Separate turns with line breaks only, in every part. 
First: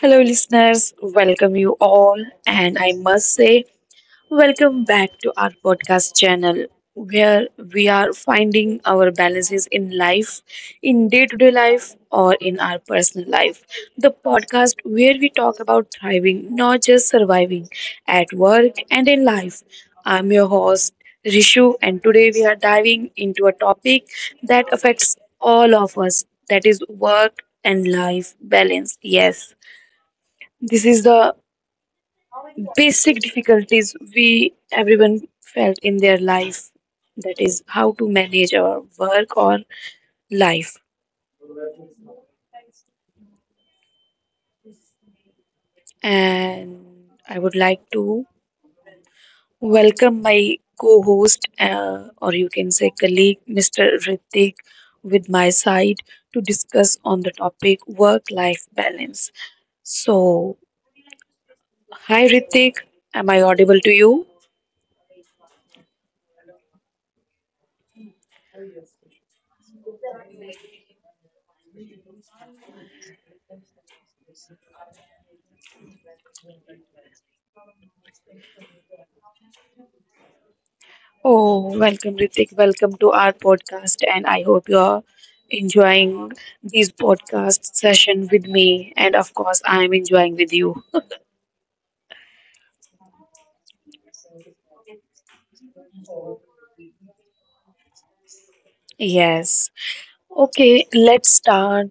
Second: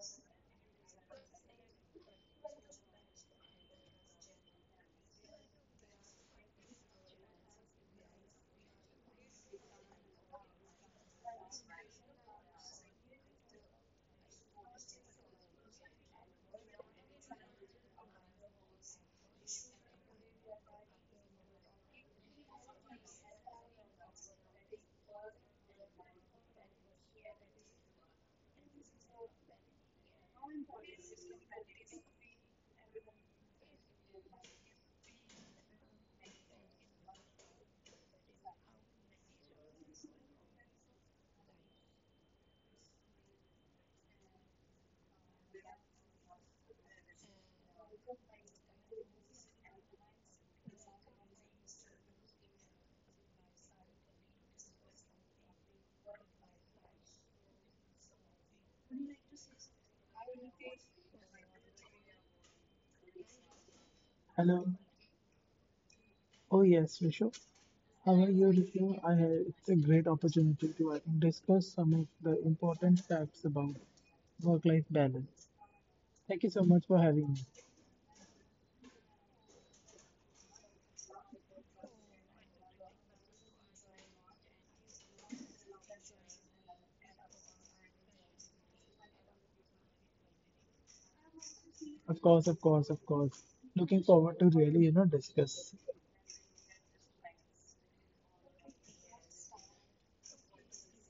Hello, listeners. Welcome you all. And I must say, welcome back to our podcast channel where we are finding our balances in life, in day to day life, or in our personal life. The podcast where we talk about thriving, not just surviving at work and in life. I'm your host, Rishu, and today we are diving into a topic that affects all of us that is work and life balance. Yes. This is the basic difficulties we everyone felt in their life. That is how to manage our work or life. And I would like to welcome my co-host, or you can say colleague, Mr. Ritik, with my side to discuss on the topic work-life balance. So, hi Ritik, am I audible to you?
Hello. Oh yes, Rishu. How are you, Rishu? It's a great opportunity to discuss some of the important facts about work-life balance. Thank you so much for having me.
Oh, welcome, Ritik. Welcome to our podcast, and I hope you're enjoying these podcast session with me. And of course, I'm enjoying with you.
Of course, of course, of course. Looking forward to really, discuss.
Yes. Okay, let's start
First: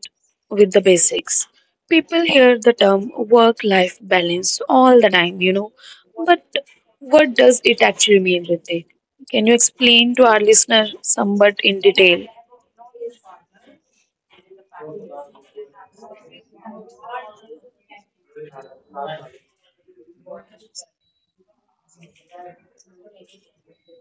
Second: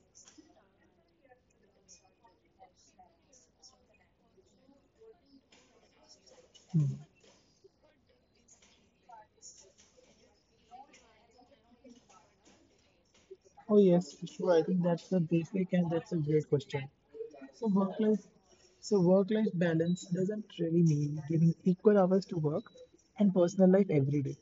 with the basics. People hear the term work-life balance all the time, but
Hmm.
what does it actually mean, Ritik? Can you explain to our listener somewhat in detail?
Oh, yes, sure. I think that's a basic and that's a great question. So work life so work life balance doesn't really mean giving equal hours to work and personal life every day.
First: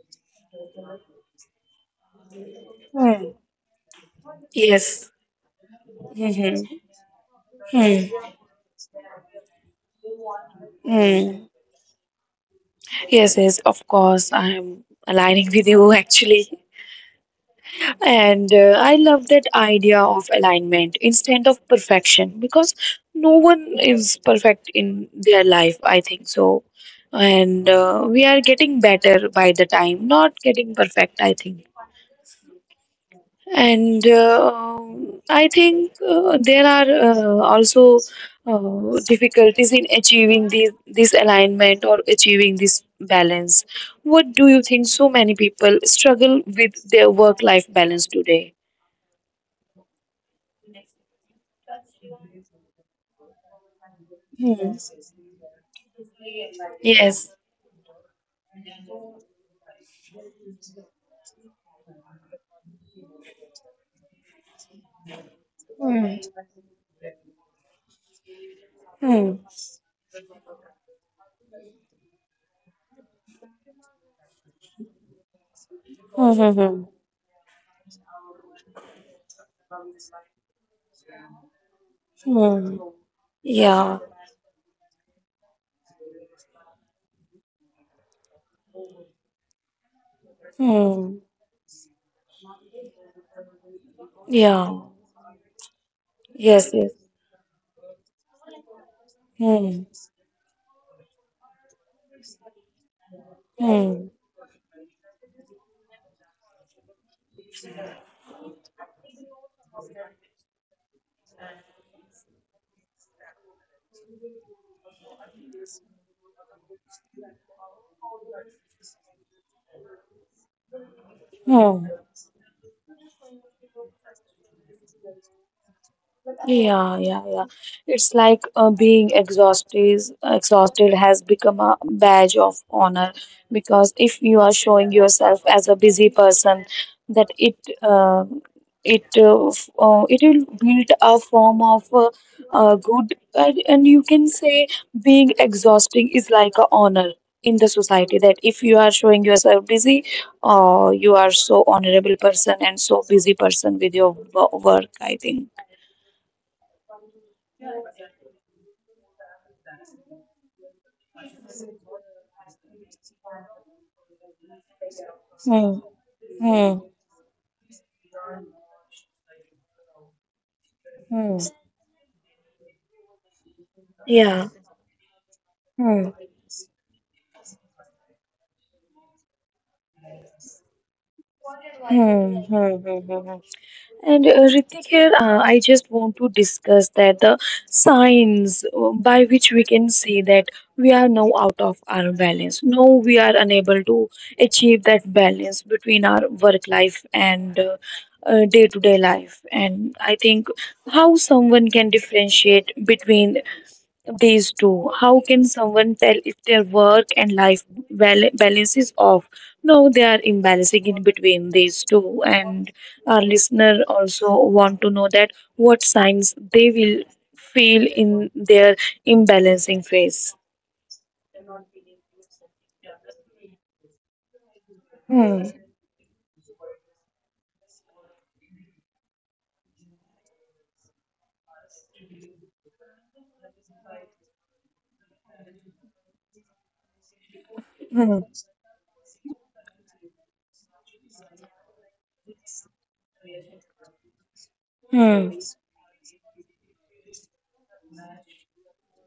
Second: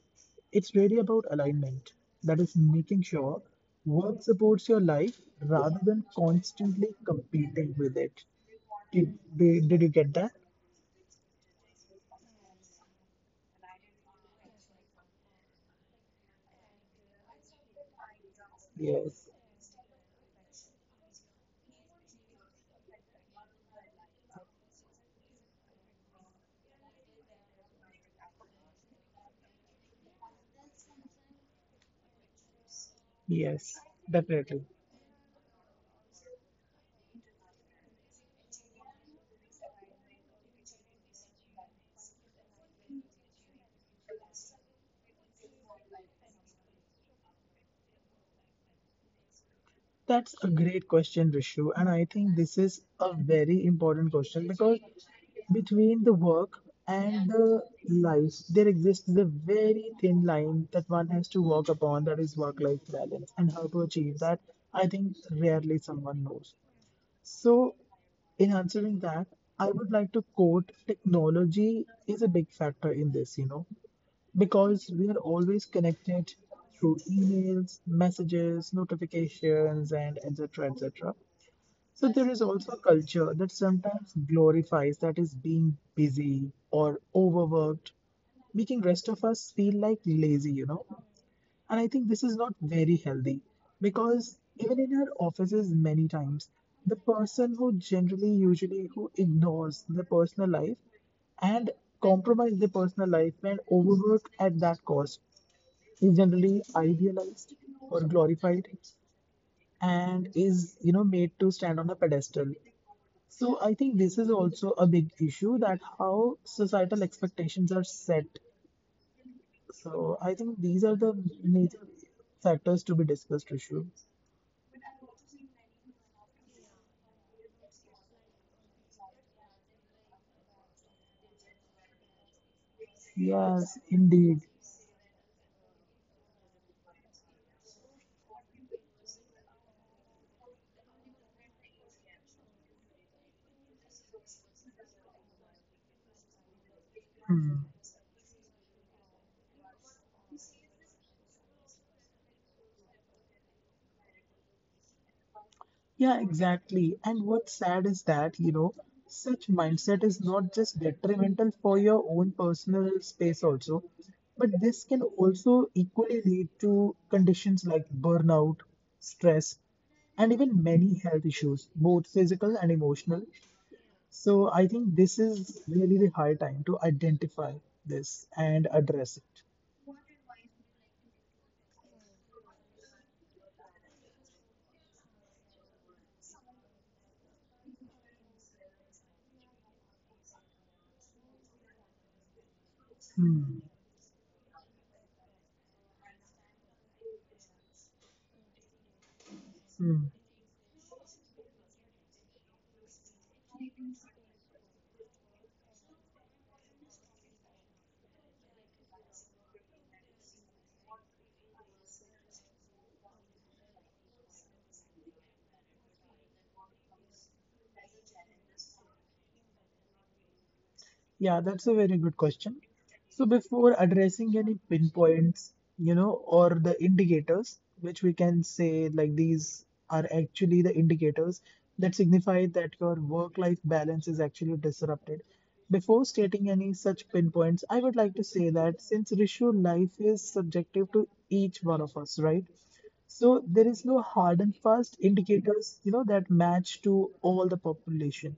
It's really about alignment. That is making sure
Hmm.
work supports your life
Yes.
rather than constantly
Hmm.
competing with it.
Hmm.
Did you get that?
Hmm. Yes, yes, of course. I'm aligning with you actually. And
Yes.
I love that idea of alignment instead of perfection because no one is perfect in their life, I think so. And we are getting better by the time, not getting perfect, I think.
Yes.
And
Definitely.
I think there are also difficulties in achieving this alignment or achieving this balance. What do you think so many people struggle with their work life balance today?
That's a great question, Rishu. And I think this is a very important question because
Hmm.
between the work and
Yes.
the life, there exists a very thin line that one has to walk upon, that is work life balance. And how to achieve that, I think rarely
Hmm.
someone knows. So, in answering
Hmm.
that, I would like to quote, technology is a big factor in this, because we are always
Hmm.
connected
Hmm.
through emails, messages, notifications, and etc. etc.
Hmm.
So, there is
Hmm.
also a culture that
Yeah.
sometimes glorifies that is being busy or overworked, making rest of us feel like lazy, you
Hmm.
know. And I think this is not very healthy
Yeah.
because even in our offices, many
Yes. Yes.
times, the person who generally, usually, who
Hmm.
ignores the personal life and compromise the personal life
Hmm.
and overwork at that cost is generally idealized or glorified and is made to stand on a pedestal. So I think this is also a big issue, that how societal expectations are set. So I think these are
Oh.
the major factors to be discussed, Rishu.
Yeah, yeah, yeah. It's like being exhausted has become a badge of honor because if you are
Yes,
showing
indeed.
yourself as a busy person, that uh, it will build a form of good, and you can say being exhausting is like a honor in the society. That if you
Mm
are showing yourself busy, you are so honorable person and so busy person with your work. I think.
Yeah, exactly. And what's sad is that, you know, such mindset is not just detrimental for your own personal space also, but
嗯
this can also
嗯
equally lead to conditions like burnout, stress, and even
嗯
many health issues, both physical and emotional. So I think this
嗯
is really the high time to identify this and address it.
嗯。And Ritik here, I just want to discuss that the signs by which we can see that we are now out of our balance. No, we are unable to
Hmm.
achieve that balance between our work life and day to day life. And I think
Hmm.
how someone can differentiate between these two. How can someone tell if their work and life balance is off? No, they are imbalancing in between these two. And our listener also want to know that what signs they will feel in their imbalancing phase.
Yeah, that's a very good question. So before addressing any
Hmm.
pinpoints, or the indicators, which we can say like these are actually the indicators that signify that your work-life balance is actually disrupted. Before stating any such
Hmm.
pinpoints, I would like to say that, since Rishu, life is subjective to each one of us, right? So there is no hard and
Hmm.
fast indicators that match to all the population.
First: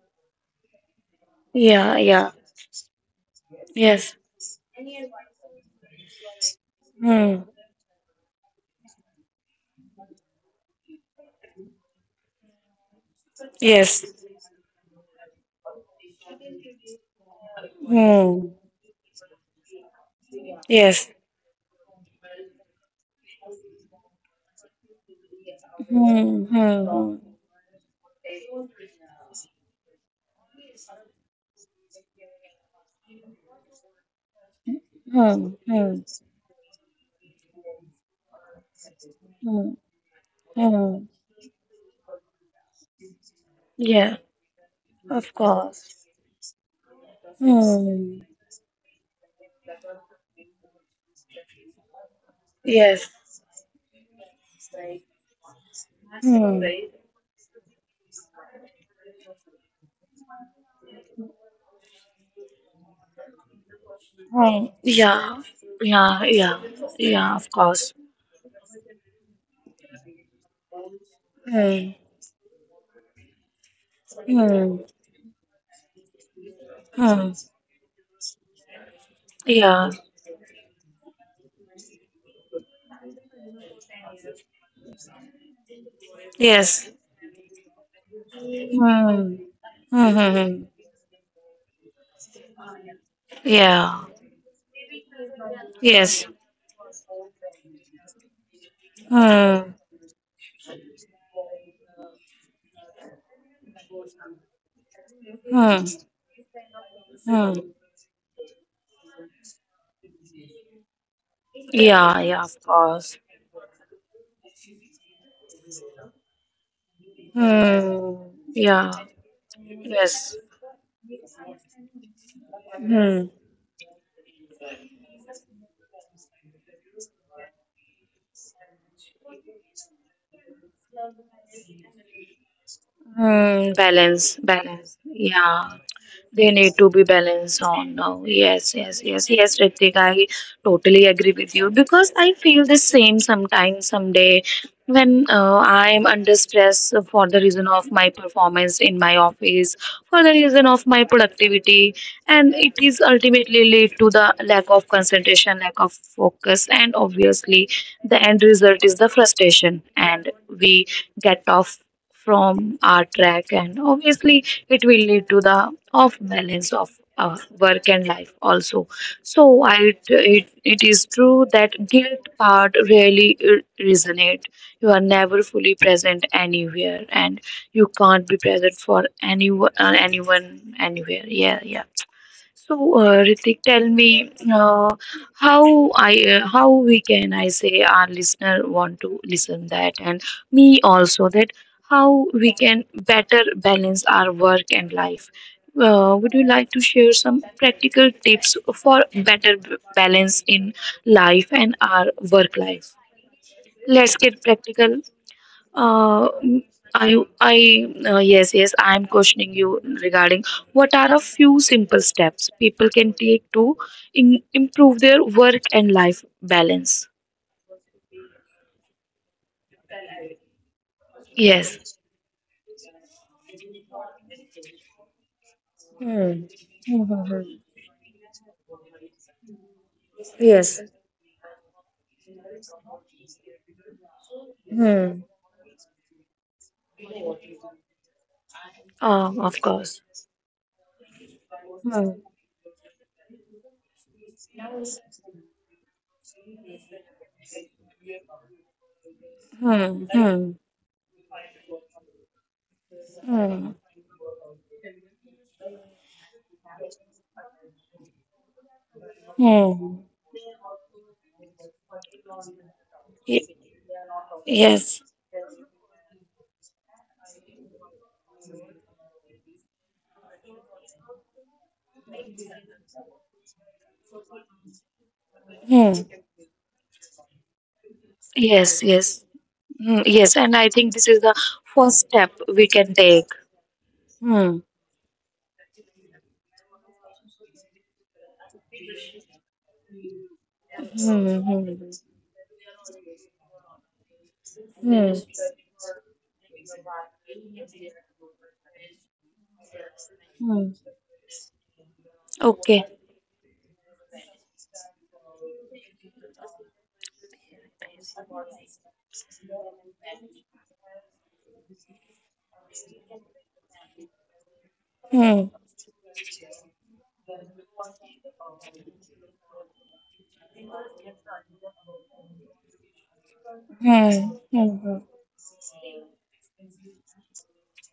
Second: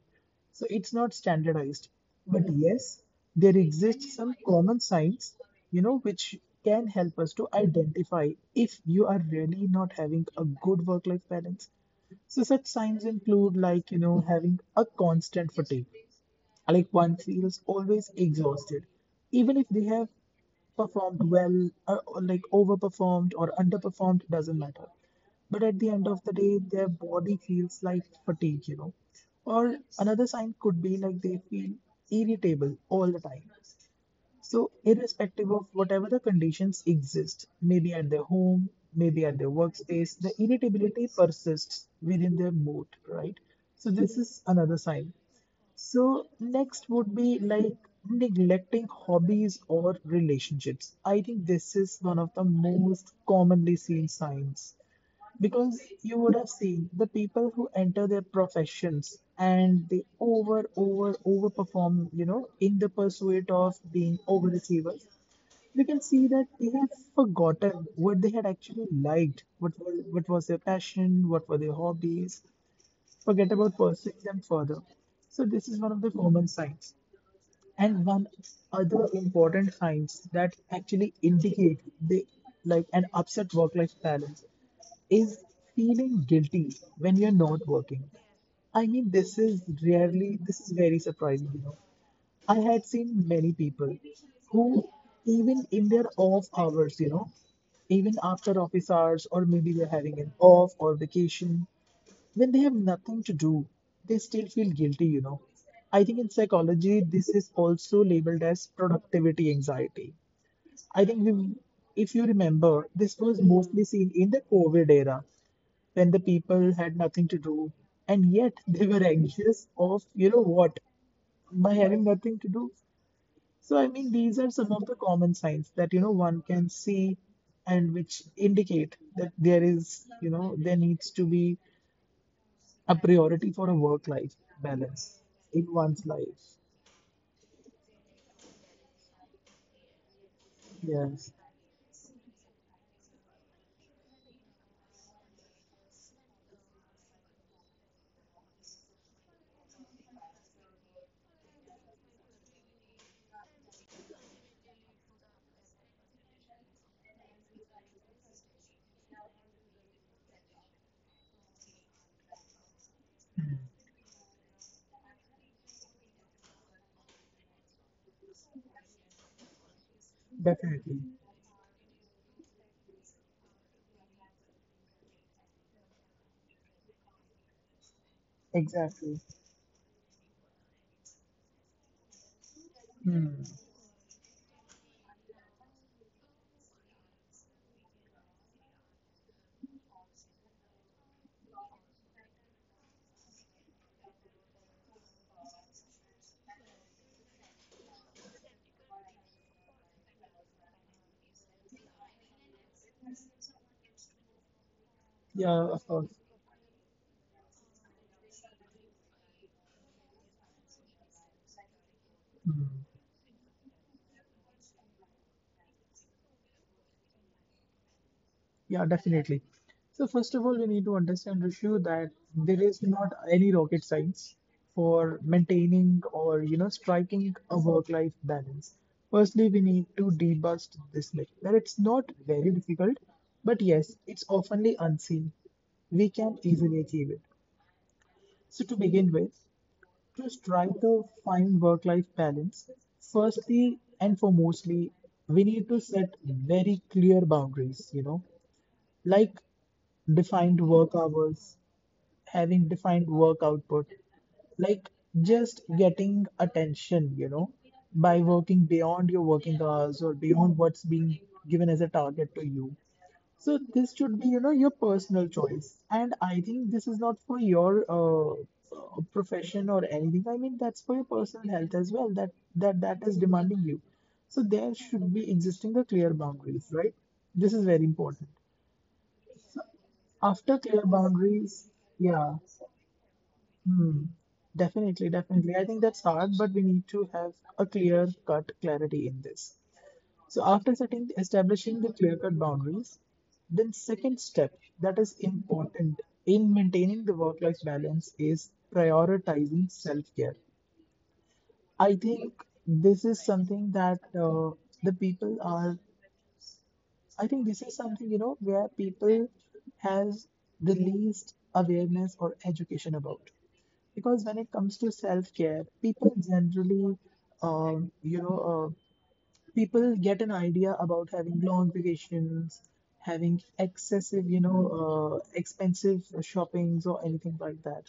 So it's not standardized.
Yeah, yeah.
But yes, there exist
Yes.
some common signs, which can help us
Hmm.
to identify if you are really not having a good work-life balance. So such signs include
Yes.
like, you know, having a constant fatigue, like one feels always
Hmm.
exhausted, even if they have
Yes.
performed well, or like overperformed or underperformed, doesn't matter. But at the end
Hmm.
of the day, their
Hmm.
body feels like fatigue. Or another sign could be like they feel irritable all the time. So,
Hmm.
irrespective
Hmm. Hmm.
of whatever the conditions exist, maybe at their home, maybe
Hmm.
at their workspace, the
Mm,
irritability persists within their mood, right?
yeah,
So, this is
of
another sign.
course.
So, next would be
Hmm.
like neglecting hobbies or relationships. I think this is one of
Yes.
the most commonly seen signs. Because
Hmm.
you would have seen the people who enter their professions and they over perform, you know, in the pursuit of
Hmm.
being
Yeah,
overachievers.
yeah,
You
yeah,
can see that
yeah,
they
of
have
course.
forgotten what they had actually liked, what was their passion,
Hmm.
what were their hobbies, forget about pursuing
Hmm.
them further. So this is one of the common signs.
Hmm.
And one other
Yeah,
important signs that actually indicate the like an upset work-life balance is feeling guilty
yes.
when you're not working. I mean,
Hmm. Hmm. Hmm.
this is
Mm,
very surprising, you know. I had seen many
mm-hmm.
people
Yeah,
who, even in their off
yes.
hours, you know, even after office hours, or maybe they're having an
Hmm.
off or vacation, when they have nothing to do, they still feel guilty, you know. I think in
Hmm.
psychology, this is also
Hmm.
labeled as productivity anxiety. I think we, if you remember,
Yeah,
this
yeah, of
was mostly
course.
seen in the COVID era when the people had nothing to do, and yet they were
Hmm.
anxious
Yeah,
of, you know what,
yes.
by having nothing to do. So, I mean,
Hmm.
these are some of the common signs that, you know, one can see and which indicate that there is, you know, there needs to be a priority for a work-life
Hmm.
balance
Balance,
in
balance.
one's life.
Yeah, they need to be balanced on now. Yes, yes, yes, yes, Ritik, I
Yes,
totally agree with you because I feel the same sometimes, someday when I'm under stress for the reason of my performance in my office, for the reason of my productivity, and it is ultimately lead to the lack of concentration, lack of focus, and obviously the end result is the frustration, and we get off from our track and obviously it will lead to the off balance of work and life also. So I, it,
definitely.
it is true that guilt part really resonate. You are never fully present anywhere and you can't be present
Exactly.
for anyone anywhere. Yeah, yeah. So
Hmm.
Ritik, tell me, how we can I say our listener want to listen that and me also, that how we can better balance our work and life. Would you like to share some practical tips for better balance in life and our work life? Let's get
Yeah, of course.
practical. Uh, yes, yes, I am questioning you regarding what are a few
Hmm.
simple steps people can take to improve their work and life balance.
Yeah, definitely. So first of all, we need to understand, Rishu, that there is not
Yes,
any rocket science for maintaining or you know striking a work-life balance. Firstly, we need to debust this myth that it's not very difficult, but yes, it's oftenly unseen. We can easily achieve it. So to begin with, just
of
try to strike
course.
a fine work-life balance, firstly and foremostly, we need to set very clear boundaries, you know, like defined
Hmm,
work
hmm.
hours, having defined work output,
Hmm.
like just getting attention, you know, by working beyond your working hours or beyond
Hmm.
what's being given as a target to you. So this
Y-
should be, you know, your personal
Yes.
choice. And I think this is not for your profession or anything. I mean, that's for your personal health as well. That is
Hmm.
demanding you. So there should be existing the clear boundaries, right? This is very important.
Yes, yes. Hmm. Yes,
After
and I
clear
think this is the
boundaries,
first step
yeah,
we can take.
hmm,
Hmm.
definitely, definitely. I think that's hard, but we need to have a clear-cut clarity in this. So after setting, establishing the clear-cut boundaries, then second step that is important in maintaining the work-life balance is prioritizing self-care. I think
Okay.
this is something that the people are I think this is something, you know, where people has the least awareness or education about. Because when it comes to self-care, people generally, um, you know, uh, people get an idea about having long vacations, having
Hmm. Hmm.
excessive,
Hmm. Hmm.
expensive shoppings or anything like that.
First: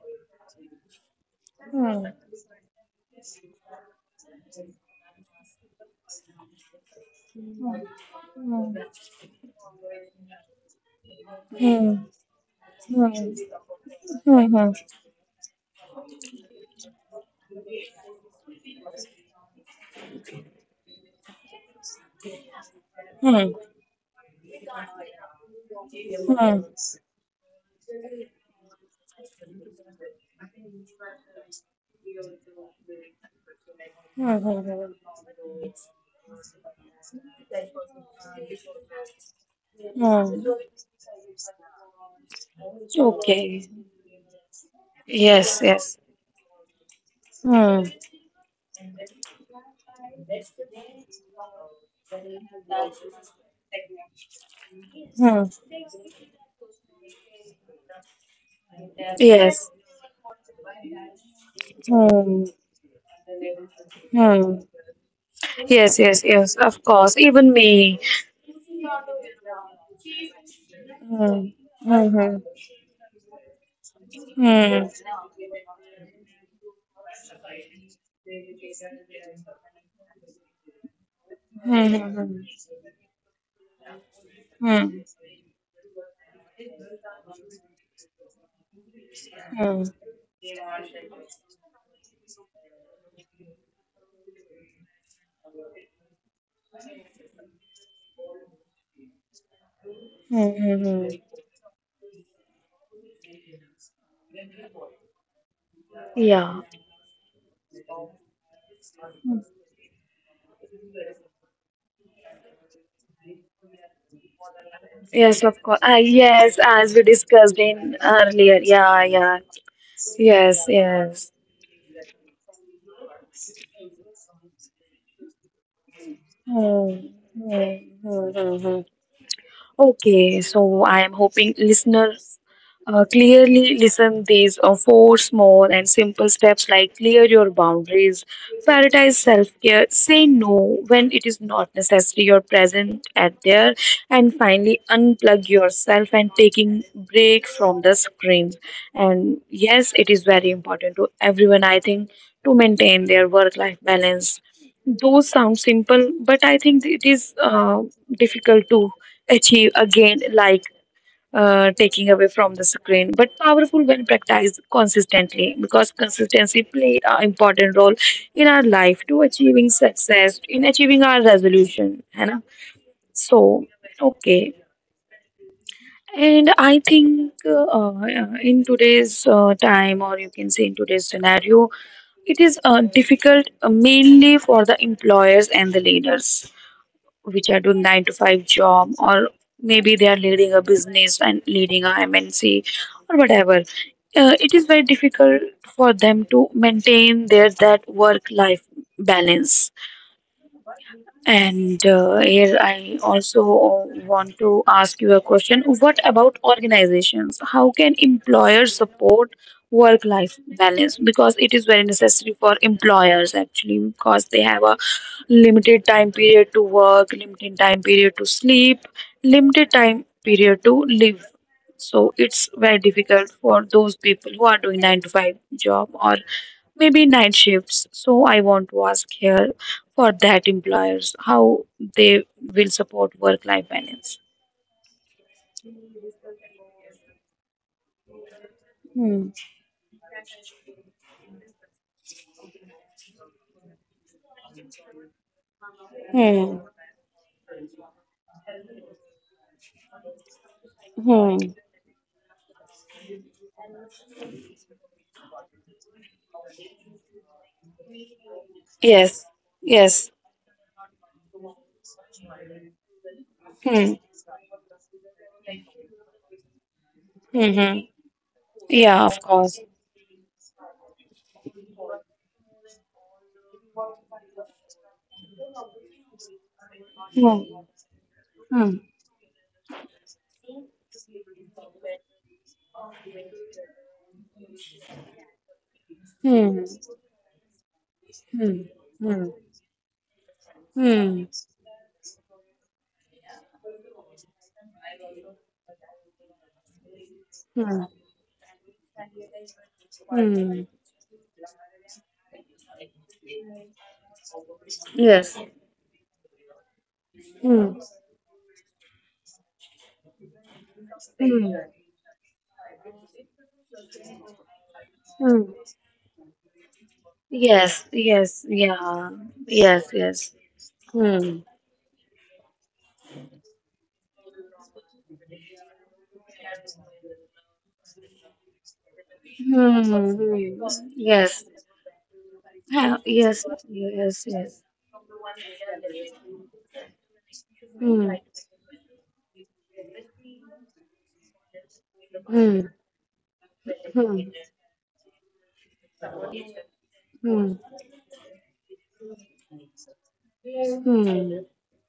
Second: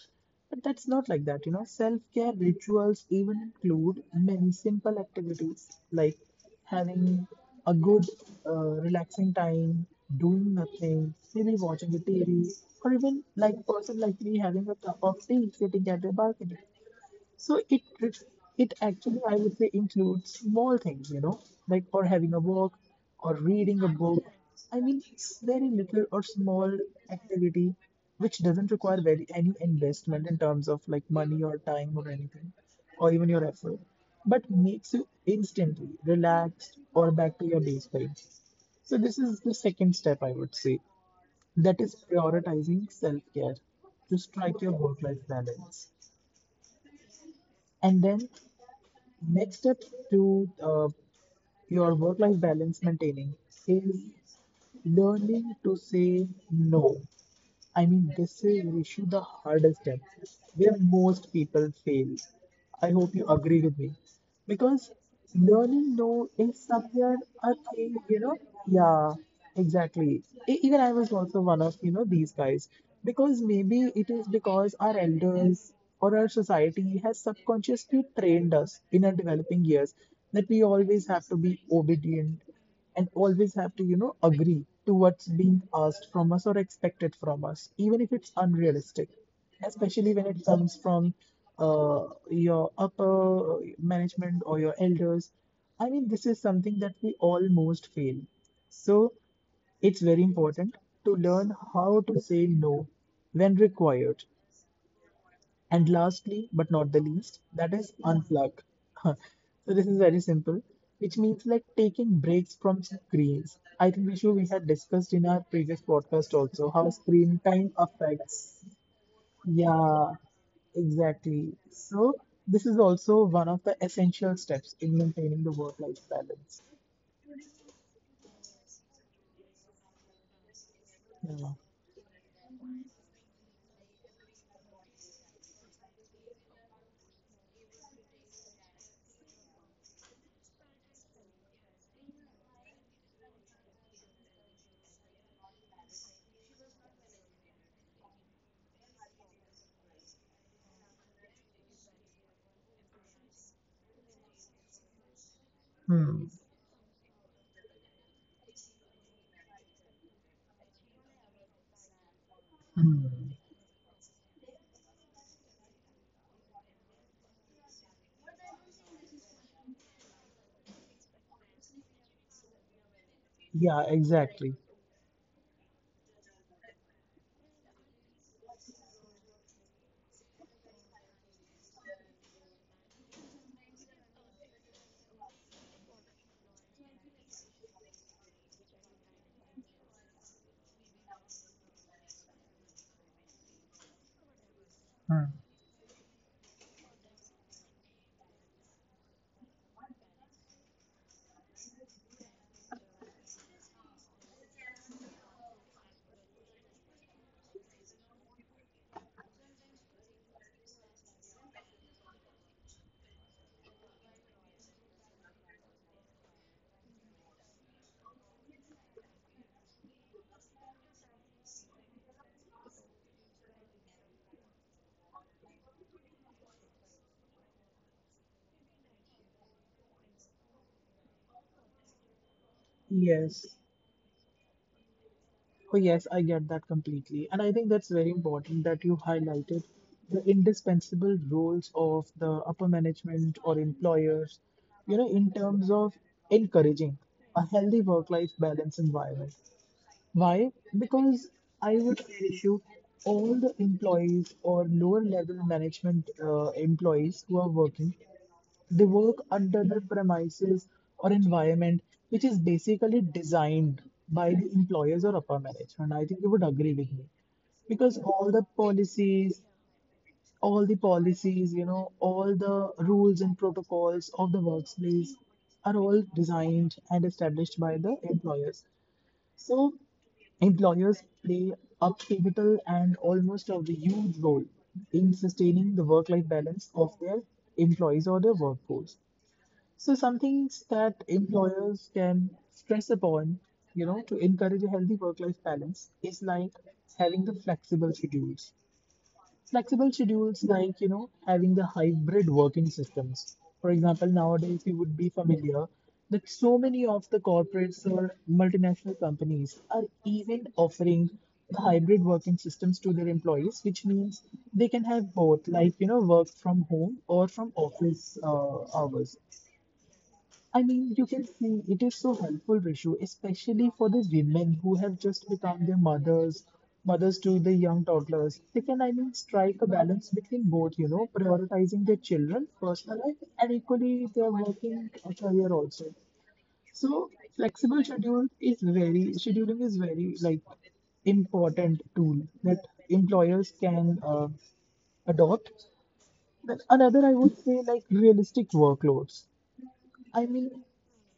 But that's not like that, you know.
Hmm. Hmm.
Self-care rituals even include many simple activities like having a relaxing time, doing nothing, maybe
Hmm.
watching the TV, or even
Hmm.
like person like me having
Hmm.
a cup of tea sitting at a balcony. So it it it actually I would say includes small things, you know, like or having a walk or
Hmm.
reading
Hmm.
a book. I mean, it's very little or small
Hmm. Hmm.
activity which doesn't require very any investment in terms of like money or time or anything or even your effort, but makes you
Hmm,
instantly
hmm.
relaxed or back to your baseline. So this is the second step I would say.
Hmm.
That is prioritizing self-care to strike your
Okay.
work-life balance.
Yes, yes.
And then
Hmm.
next steps to your work life balance maintaining is learning to say no. I mean, this is Rishu the hardest step where most people fail. I hope you
Hmm.
agree with me. Because learning no is
Yes,
somewhere
yes, yes,
a
of
thing,
course.
you know?
Even me.
Yeah, exactly. Even I was also one of, you know, these
Mm.
guys.
Mm-hmm.
Because maybe it is because our elders
Hmm.
or our society has subconsciously trained us in our developing years that we always have to be obedient
Hmm. Hmm.
and
Hmm. Hmm.
always have to, you know, agree to what's being
Hmm.
asked from us or expected from us, even if it's unrealistic, especially when it comes
Hmm. Hmm.
from your upper management or your elders. I mean, this is something that we almost fail. So it's very important to learn
Hmm,
how to
hmm.
say no when required, and lastly, but not the least,
Yeah.
that is unplug. So this is very simple, which means like taking breaks from screens. I think Vishu, we had discussed in our previous podcast
Yes, of
also
course.
how
Ah,
screen
yes,
time
as we
affects.
discussed in earlier.
Yeah,
Yeah, yeah.
exactly.
Yes,
So
yes.
this is also one of the essential steps in maintaining the work-life balance.
Hmm. Hmm. Hmm. Hmm. Hmm. Okay,
Yeah.
so I am hoping listeners clearly listen these four small and simple steps like clear your boundaries, prioritize self-care, say no when it is not necessary, you're present at there, and finally unplug yourself and taking break from the screens. And yes, it is very important to everyone, I think, to maintain their work-life balance. Those
Hmm.
sound simple, but I think it is difficult to achieve again, like taking
Hmm.
away from the screen, but powerful when practiced consistently because consistency play an important role in our life to achieving success, in achieving our resolution. है ना?
Yeah,
So,
exactly.
okay. And I think in today's time, or you can say in today's scenario, it is difficult mainly for the employers and the leaders which are doing 9 to 5 job or maybe they are leading a business and leading a mnc or whatever. It is
Hmm.
very difficult for them to maintain their that work life balance. And here I also want to ask you a question. What about organizations? How can employers support work life balance? Because it is very necessary for employers actually, because they have a limited time period to work, limited time period to sleep, limited time period to live. So it's very difficult for those people who are doing 9 to 5 job or maybe night shifts. So I want to ask here for that employers how they
Yes.
will support work life balance.
Oh, yes, I get that completely. And I think that's very important that you highlighted
Hmm.
the indispensable roles of the upper management or employers, you know, in terms of encouraging a
Hmm.
healthy work-life balance environment. Why? Because I would say,
Hmm.
Rishu, all the employees or lower level management employees who are working. They work under the
Yes.
premises
Yes.
or environment which is basically designed by the
Hmm.
employers or upper management. I think you would agree with me because
Hmm. Yeah, of course.
all the policies, you know, all the rules and protocols of the workplace are all designed and established by the employers.
Hmm.
So
Hmm.
employers play a pivotal and almost a huge role in sustaining the work-life balance of their
Hmm.
employees or their workforce. So some
Hmm.
things that employers
Hmm.
can stress upon, you know, to encourage a healthy work-life balance is like having the flexible
Hmm.
schedules. Flexible schedules like, you know,
Hmm.
having the hybrid working systems. For example, nowadays you would be familiar
Yes.
that so many of the corporates
Hmm.
or multinational companies are even offering
Hmm.
the hybrid working systems to their employees, which means they can have
Hmm.
both, like, you know, work from home or from
Yes. Yes.
office
Yeah.
hours.
Yes. Yes.
I mean,
Hmm.
you can see it is so helpful, Rishu, especially for the women who have just become their mothers, mothers to the young toddlers. They can, I mean, strike a
Hmm.
balance between both, you
Yes.
know, prioritizing their
Yeah,
children,
yes.
personal life, and
Yes.
equally
Yes.
their working career also. So flexible schedule is very, scheduling is very like important tool that employers can adopt. Then
Hmm.
another, I would say, like realistic workloads. I mean,
Hmm.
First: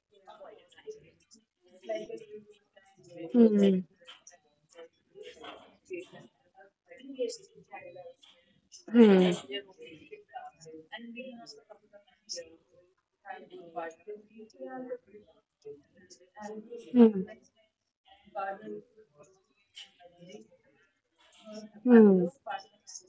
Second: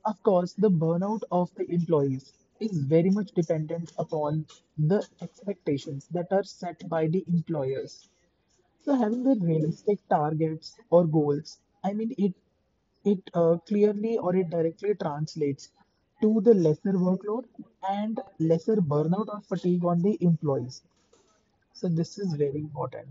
of course, the burnout of the employees is very much dependent upon the expectations that are set by the employers. So having the realistic targets or goals, I mean, it clearly or it directly translates to the lesser workload and lesser burnout or fatigue on the employees. So this is very important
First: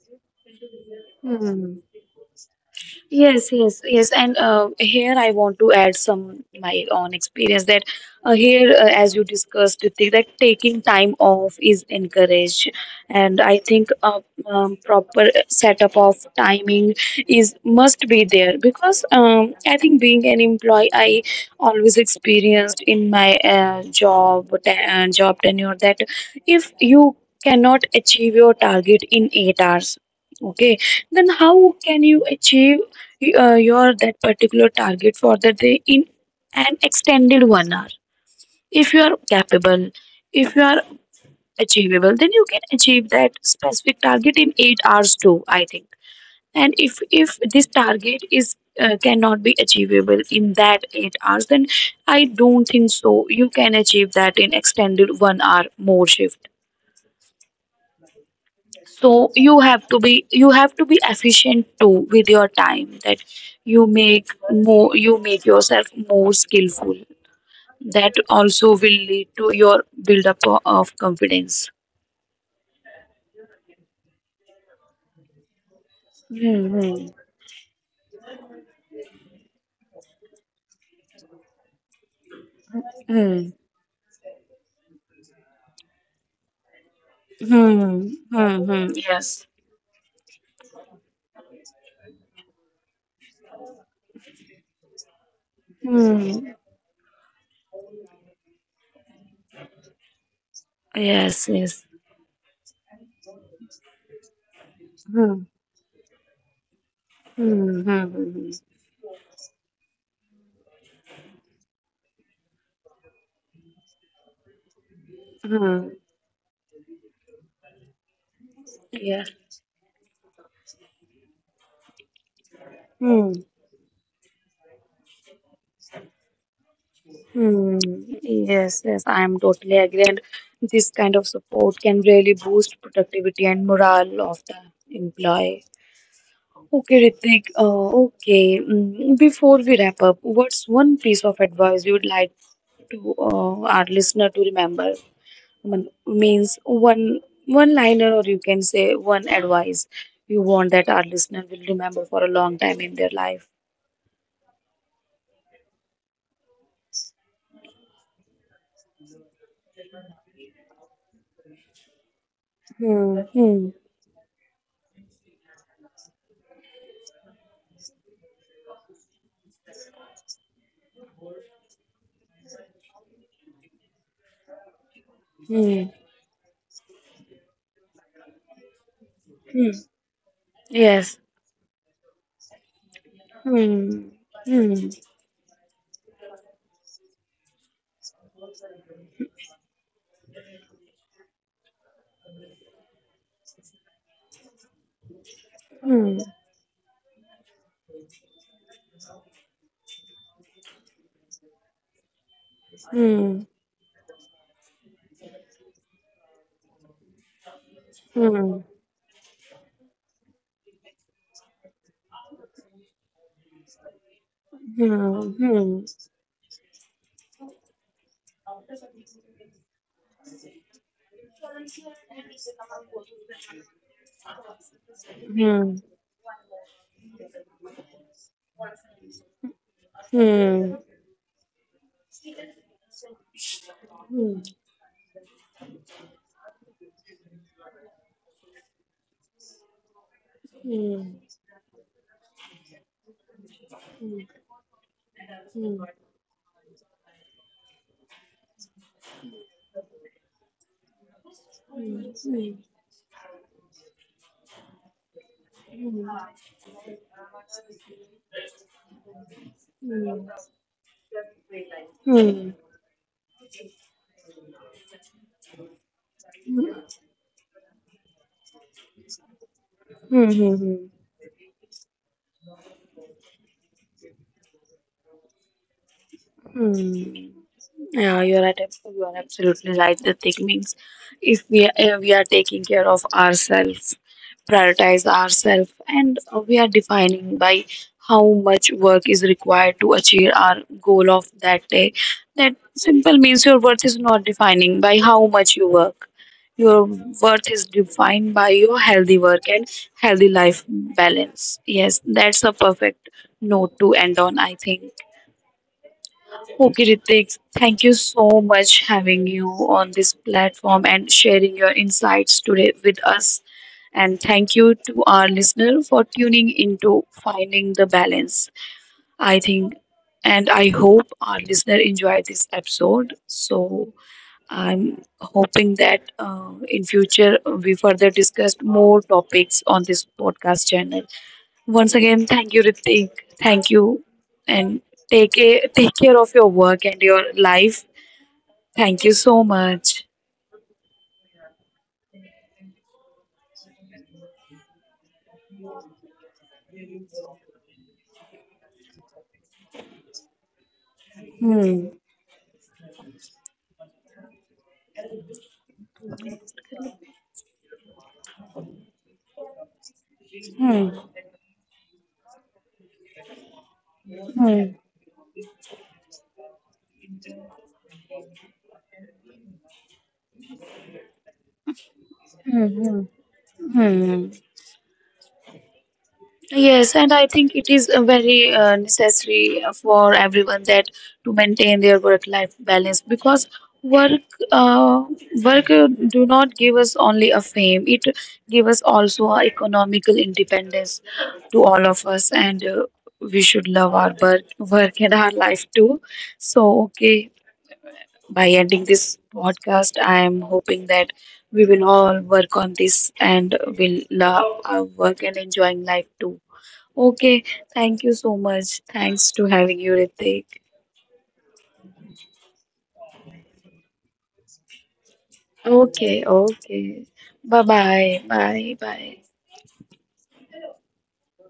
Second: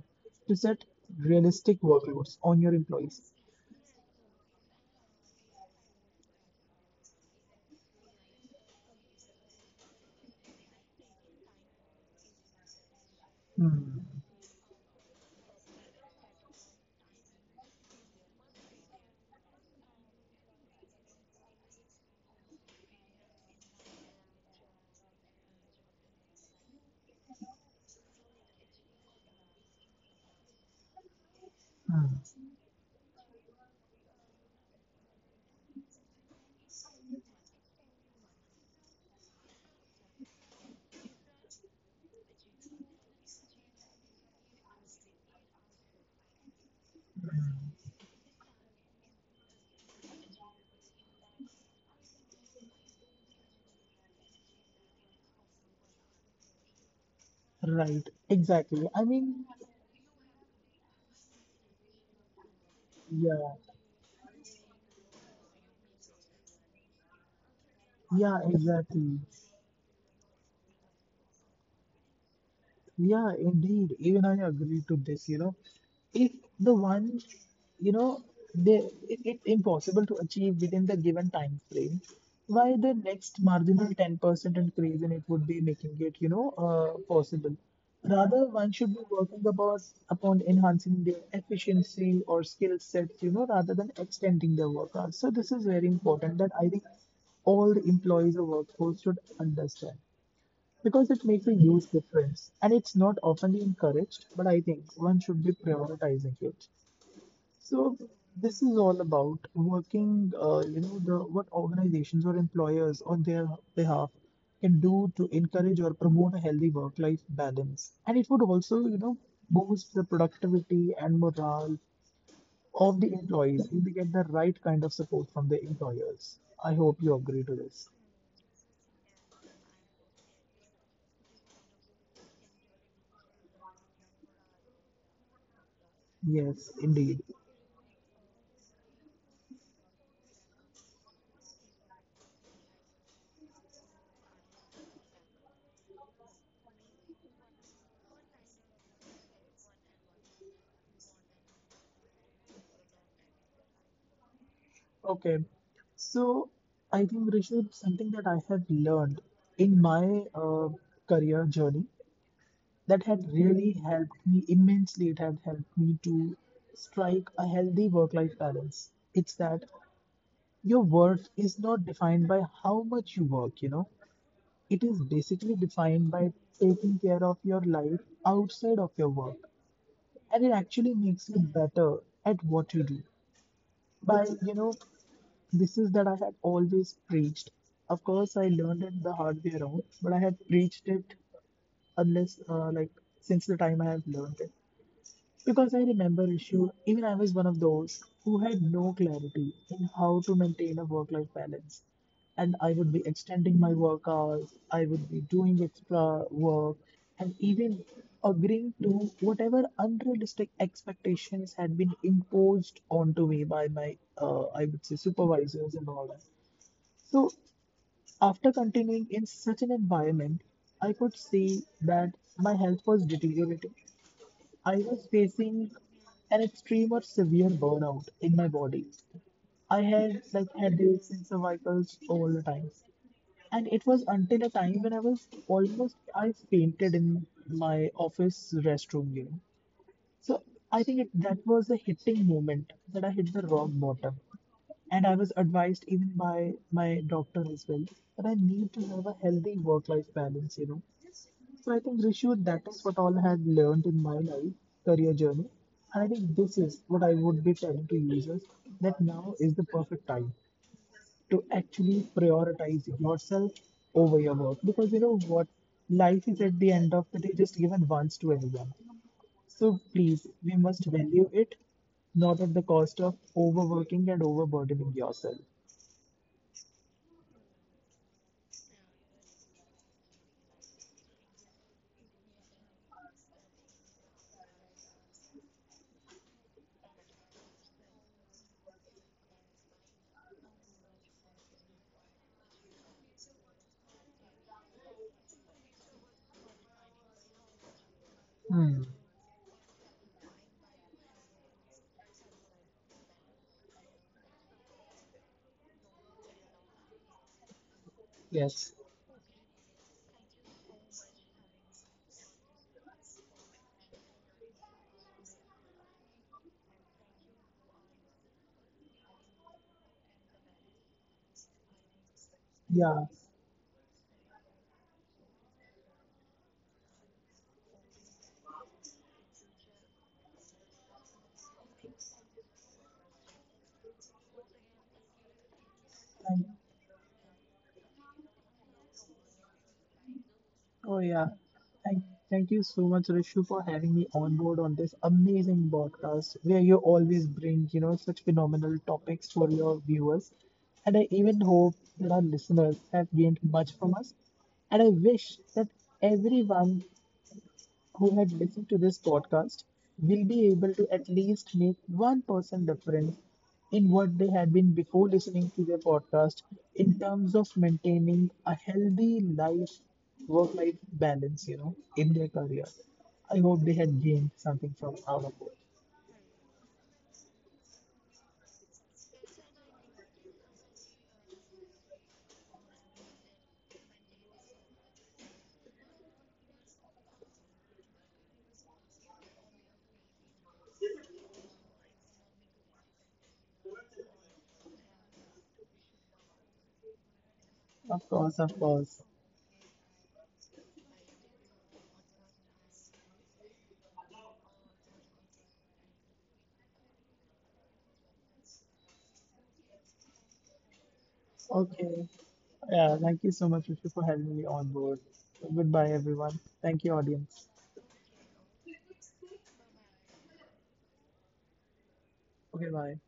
to set realistic workloads on your employees.
Yes, yes, yes. And here I want to add some my own experience that here, as you discussed, Ritik, that taking time off is encouraged, and I think
Hmm.
a proper setup of timing is must be there because I think being an employee, I always experienced in my job tenure that if you cannot achieve your target in 8 hours, okay, then how can
Hmm.
you achieve your that particular target for the day in an extended 1 hour? If you are capable, if you are achievable, then you can achieve that specific target in 8 hours too, I think. And if this target is cannot be achievable in that 8 hours, then I don't think so you can achieve that in extended 1 hour more shift.
Right, exactly. I
So
mean,
you have to be, you have to be efficient too with your time. That
yeah,
you make more, you make yourself more skillful, that
yeah,
also will
exactly.
lead to your build up of confidence.
Yeah, indeed. Even I agree to this, you know. If
Hmm,
the
hmm,
one, you know, they, it's impossible to achieve within the given time frame, why the next marginal 10% increase in it would be making it, you know, possible.
hmm,
Rather,
hmm,
one
hmm,
should be
yes,
working about upon enhancing their efficiency or skill sets, you know, rather than extending their work hours. So this is very important
hmm,
that I think all the employees of workforce should understand because it
yes,
makes a
yes,
huge difference and it's not often encouraged, but I think one
hmm,
should be prioritizing it.
hmm,
So
hmm, hmm,
this is all about working, you know, the what organizations or employers on their behalf can do to
hmm,
encourage or promote a healthy work life balance, and it would also, you know,
yes.
boost the productivity and morale of the
Hmm.
employees if they get the right kind of support from the employers. I hope you agree to
Hmm.
this.
Yes, yes, I am totally agree. And this kind of support can really boost productivity and morale of the employee.
Yes,
Okay,
indeed.
Ritik. Okay, mm, before we wrap up, what's one piece of advice you would like to our listener to remember? Means one liner, or you can say one advice you want that our listener will remember for a long time in their life.
Okay, so I think Rishu, something that I have learned in my career journey that had really helped me immensely. It had helped me to strike a healthy work-life balance. It's that your worth is not defined by how much you work, you know. It is basically
Hmm.
defined by taking care of your life outside of your work,
Hmm.
and it actually
Yes.
makes you better at what you do.
Hmm.
By, you know,
Hmm.
this is that I had always preached. Of course, I learned it the hard way around, but I had preached it unless, like, since the time I have learned it. Because I
Hmm.
remember issue, even I was one of those who had no clarity in how to maintain a work life balance. And I would be
Ừm,
extending my work hours, I would be doing extra work, and even
ừm, ừm,
agreeing to whatever unrealistic expectations had been imposed onto me by my, I would say,
ừm, ừm,
supervisors and all that. So, after continuing in such an environment, I could see that my health was deteriorating. I was
ừm,
facing an extreme or severe burnout in my body. I had like
ừm,
headaches and cervicals all the time. And it was
ừm,
until a time when I was almost I fainted in my office restroom, you know. So I
ừm,
think it, that was a hitting moment that I hit the rock bottom. And I was advised even by my doctor as well that I need to have a healthy work-life balance, you know. So I think Rishu, that is what all I had learned in my life career journey, and I think this is what I would be telling to users that now is the perfect time to actually
ừm,
prioritize yourself over your work, because you know what, life is at the
ừm,
end of the day just given once to anyone. So please,
ừm,
we must
ừm,
value it, not at the cost of overworking and overburdening yourself.
ừm. Yeah, you are absolutely right. The thing means if we are taking care of ourselves, prioritize ourselves, and we are defining by how much work is required to achieve our goal of that day. That simple means your worth is not defining by how much you work. Your
Hmm.
worth is defined by your healthy work and healthy life balance. Yes, that's a perfect note to end on, I think. Okay,
Yes.
Ritik, thank you so much having you on this platform and sharing your insights today with us. And thank you to our listener for tuning into Finding the Balance. I think and I hope
Yeah,
our listener enjoyed this episode. So I'm hoping that in future we further discussed more topics on this podcast channel. Once again, thank you, Ritik. Thank you,
thank.
and take care of your work and your life. Thank
Oh
you
yeah.
so much.
Thank, thank you so much, Rishu, for having me on board on this amazing podcast where you always bring, you know, such phenomenal topics for your viewers. And I even hope that our listeners have gained much
Hmm.
from us. And I wish that everyone who had listened to this podcast will be able to at least make 1%
Hmm.
difference in what they had been before listening to their podcast
Hmm.
in terms of maintaining a healthy life work life balance, you know, in their career. I hope they had gained something
Hmm.
from out of
Hmm.
it.
Hmm. Yes, and I think it is very necessary for everyone that to maintain their work-life balance because work uh, do not give us only a fame; it give us also a economical independence to all of us, and we should love our work, work and our life too.
Of course, of
So,
course.
okay, by ending this podcast, I am hoping that we will all work on this and will love our work and enjoying life too. Okay, thank you so much. Thanks to having you,
Okay,
Ritik.
yeah, thank you so much, Rishi, for having me on board. Goodbye everyone, thank you audience.
Okay, okay. Bye bye. Bye bye.
Okay, bye.